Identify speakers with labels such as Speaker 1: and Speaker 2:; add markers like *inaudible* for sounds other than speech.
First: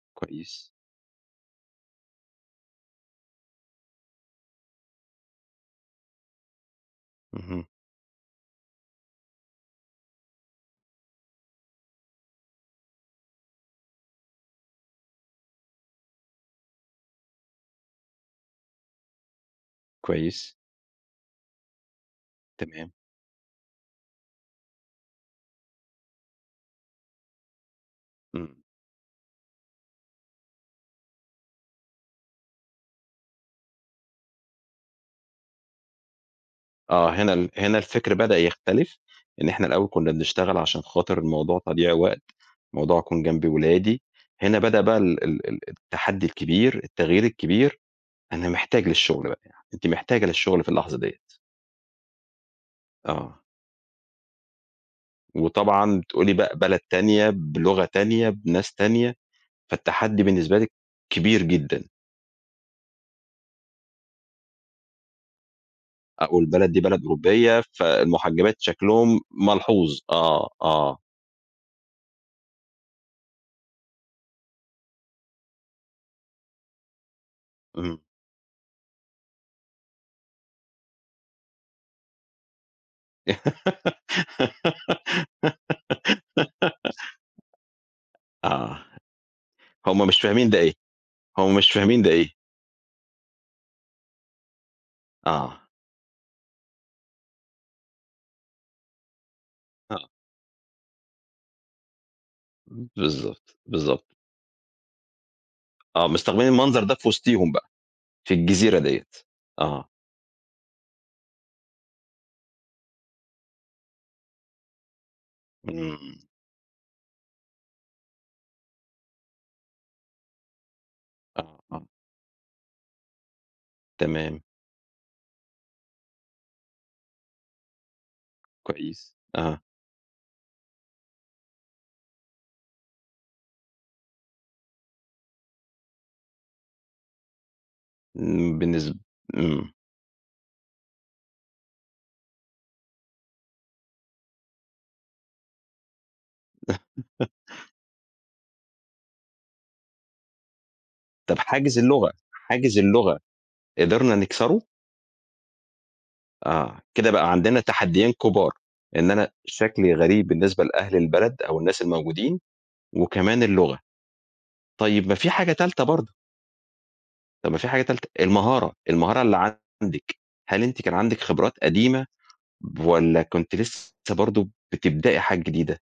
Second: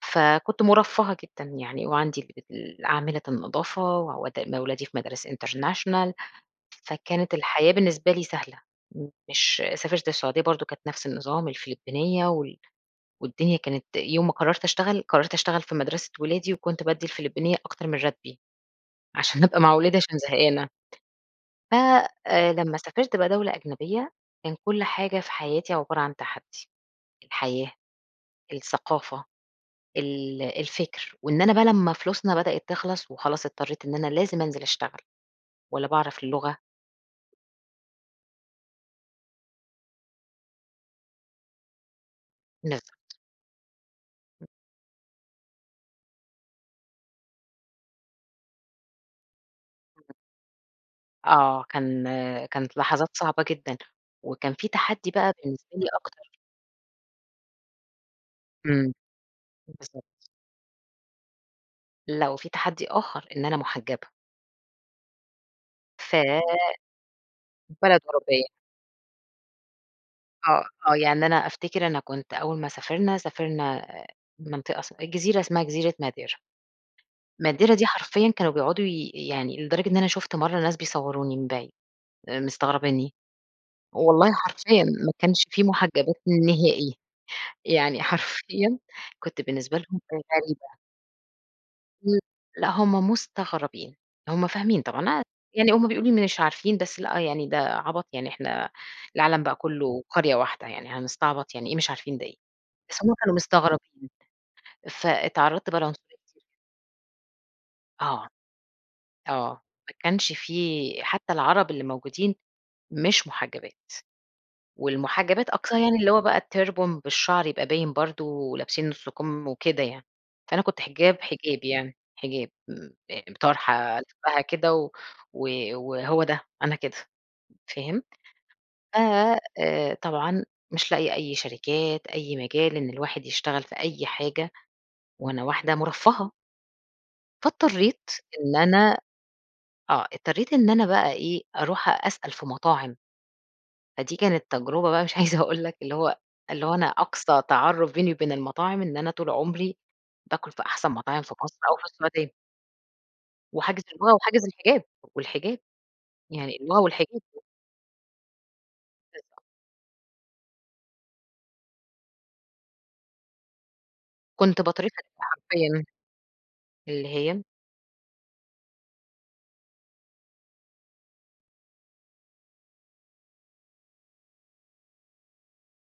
Speaker 1: فكنت
Speaker 2: كويس.
Speaker 1: مُرفَّهة جدًا يعني وعندي اللي بت عاملة النضافة وأودّي م أولادي في مدارس international، فكانت
Speaker 2: اهم.
Speaker 1: الحياة بالنسبة لي سهلة، مش سافرت السعودية برضه كانت نَفْس النظام، الفلبينيّة وال والدنيا كانت يوم ما قرّرت أشتغل، قرّرت أشتغل في مَدرسة ولادي وكنت بادّي الفلبينيّة أكتر من راتبي، عشان أبقى مع أولادي عشان
Speaker 2: كويس.
Speaker 1: زهقانة. ف آآ لمّا
Speaker 2: تمام.
Speaker 1: سافرت بقى دولة أجنبية كان كل حاجة في حياتي عبارة عن تحدّي، الحياة،
Speaker 2: إمم.
Speaker 1: الثقافة، ال الفِكر وإن أنا بقى لمّا فلوسنا بدأت تخلَص وخلاص اضطرّيت إن أنا لازم أنزِل أشتغل ولا باعرف اللغة
Speaker 2: آه، هنا ال هنا الفِكر بدأ يختلف، إن إحنا الأول كُنّا بنشتغل عشان خاطر الموضوع تضييع وقت، الموضوع
Speaker 1: بالضبط.
Speaker 2: أكون جنب أولادي،
Speaker 1: *unintelligible*
Speaker 2: هنا بدأ بقى ال ال ال التحدّي الكبير، التغيير الكبير، أنا محتاج للشُغل بقى، أنتِ
Speaker 1: *unintelligible*
Speaker 2: محتاجة للشُغل في اللحظة ديّة.
Speaker 1: آه. كان كانت لحظات
Speaker 2: آه.
Speaker 1: صعبة جدًا، وكان في تحدّي بقى بالنسبة لي
Speaker 2: وطبعًا
Speaker 1: أكتر
Speaker 2: بتقولي بقى بلد تانية، بلغة تانية، بناس
Speaker 1: إمم.
Speaker 2: تانية، فالتحدّي
Speaker 1: بالضبط.
Speaker 2: بالنسبة لِك كبير جدًا.
Speaker 1: لأ وفي تحدّي آخَر، إن أنا مُحجّبة.
Speaker 2: آه،
Speaker 1: في
Speaker 2: والبلد دي بلد أوروبية،
Speaker 1: بلد أوروبية.
Speaker 2: فالمُحجّبات شكلهم ملحوظ. آه،
Speaker 1: آه، آه.
Speaker 2: آه.
Speaker 1: يعني أنا أفتكر أنا كنت أول ما سافرنا، سافرنا منطقة اس جزيرة اسمها جزيرة madeira. madeira دي
Speaker 2: إمم.
Speaker 1: حرفيًا كانوا بيقعدوا ي يعني لدرجة إن أنا شُفت مرّة ناس بيصوّروني من بعيد، آآ، مستغربينّي. والله حرفيًا ما كانش فيه مُحجّبات نهائي،
Speaker 2: *giggles*
Speaker 1: يعني
Speaker 2: آه،
Speaker 1: حرفيًا كنت بالنسبة لهم
Speaker 2: هم مش فاهمين ده إيه،
Speaker 1: غريبة.
Speaker 2: هم مش فاهمين ده
Speaker 1: إمم.
Speaker 2: إيه.
Speaker 1: لأ هم مستغربين، هم فاهمين طبعًا، *unintelligible*
Speaker 2: آه.
Speaker 1: يعني هم بيقولوا مش عارفين، بس لأ يعني ده عَبَط، يعني إحنا العالَم بقى كُلّه
Speaker 2: آه.
Speaker 1: قرية واحدة يعني، هنستعبط، يعني إيه مش عارفين ده إيه، بس هم كانوا
Speaker 2: بالضبط،
Speaker 1: مستغربين،
Speaker 2: بالضبط.
Speaker 1: فاتعرَّضت بقى لعنص
Speaker 2: آه. مستغربين المنظر ده في وِسطيهم بقى،
Speaker 1: آه.
Speaker 2: في الجزيرة ديّة.
Speaker 1: آه.
Speaker 2: آه.
Speaker 1: ما كانش في، حتّى العرب اللي موجودين مش مُحجّبات، والمُحجّبات أقصاه يعني اللي هو
Speaker 2: إمم.
Speaker 1: بقى الturban بالشَعر يبقى باين برضه ولابسين نُص كُم وكده يعني، فأنا كنت حِجاب،
Speaker 2: آه،
Speaker 1: حجاب،
Speaker 2: آه.
Speaker 1: يعني حِجاب، م آآ، طرحة ألِفَّها
Speaker 2: تمام.
Speaker 1: كده و و وهو ده، أنا كده، فهمت؟ ف
Speaker 2: كويس. آه.
Speaker 1: آآ، طبعًا مش لاقية أي شركات، أي مجال إن الواحد يشتغل في أي حاجة وأنا واحدة مُرفَّهة. فاضطرّيت إن
Speaker 2: م بالنسب
Speaker 1: أنا
Speaker 2: إمم.
Speaker 1: آه، اضطرّيت إن أنا بقى إيه، أروح أسأل في مطاعم. فدي كانت تجربة بقى مش عايزة أقول لك اللي هو اللي هو أنا
Speaker 2: *laughs*
Speaker 1: أقصى تعرُّف بيني وبين المطاعم إن أنا طول عُمري باكُل في أحسن مطاعم في
Speaker 2: طَب
Speaker 1: مصر أو
Speaker 2: حاجز
Speaker 1: في
Speaker 2: اللغة
Speaker 1: السعودية.
Speaker 2: حاجز اللغة،
Speaker 1: وحاجز اللغة
Speaker 2: قدرنا
Speaker 1: وحاجز
Speaker 2: نكسره؟
Speaker 1: الحِجاب، والحِجاب، يعني اللغة
Speaker 2: آه. كده
Speaker 1: والحِجاب.
Speaker 2: بقى عندنا تحدّيين كُبار، إن أنا
Speaker 1: بالضبط.
Speaker 2: شكلي غريب بالنسبة لأهل البلد أو الناس الموجودين وكمان اللغة،
Speaker 1: كنت باترفض
Speaker 2: طيب ما في حاجة تالتة
Speaker 1: حرفيًا.
Speaker 2: برضه.
Speaker 1: اللي هي؟
Speaker 2: طَب ما في حاجة تالتة، المهارة، المهارة اللي عندِك، هل أنتِ كان عندِك خبرات قديمة والّا كنتِ لسّه برضه بتبدأي حاجات جديدة؟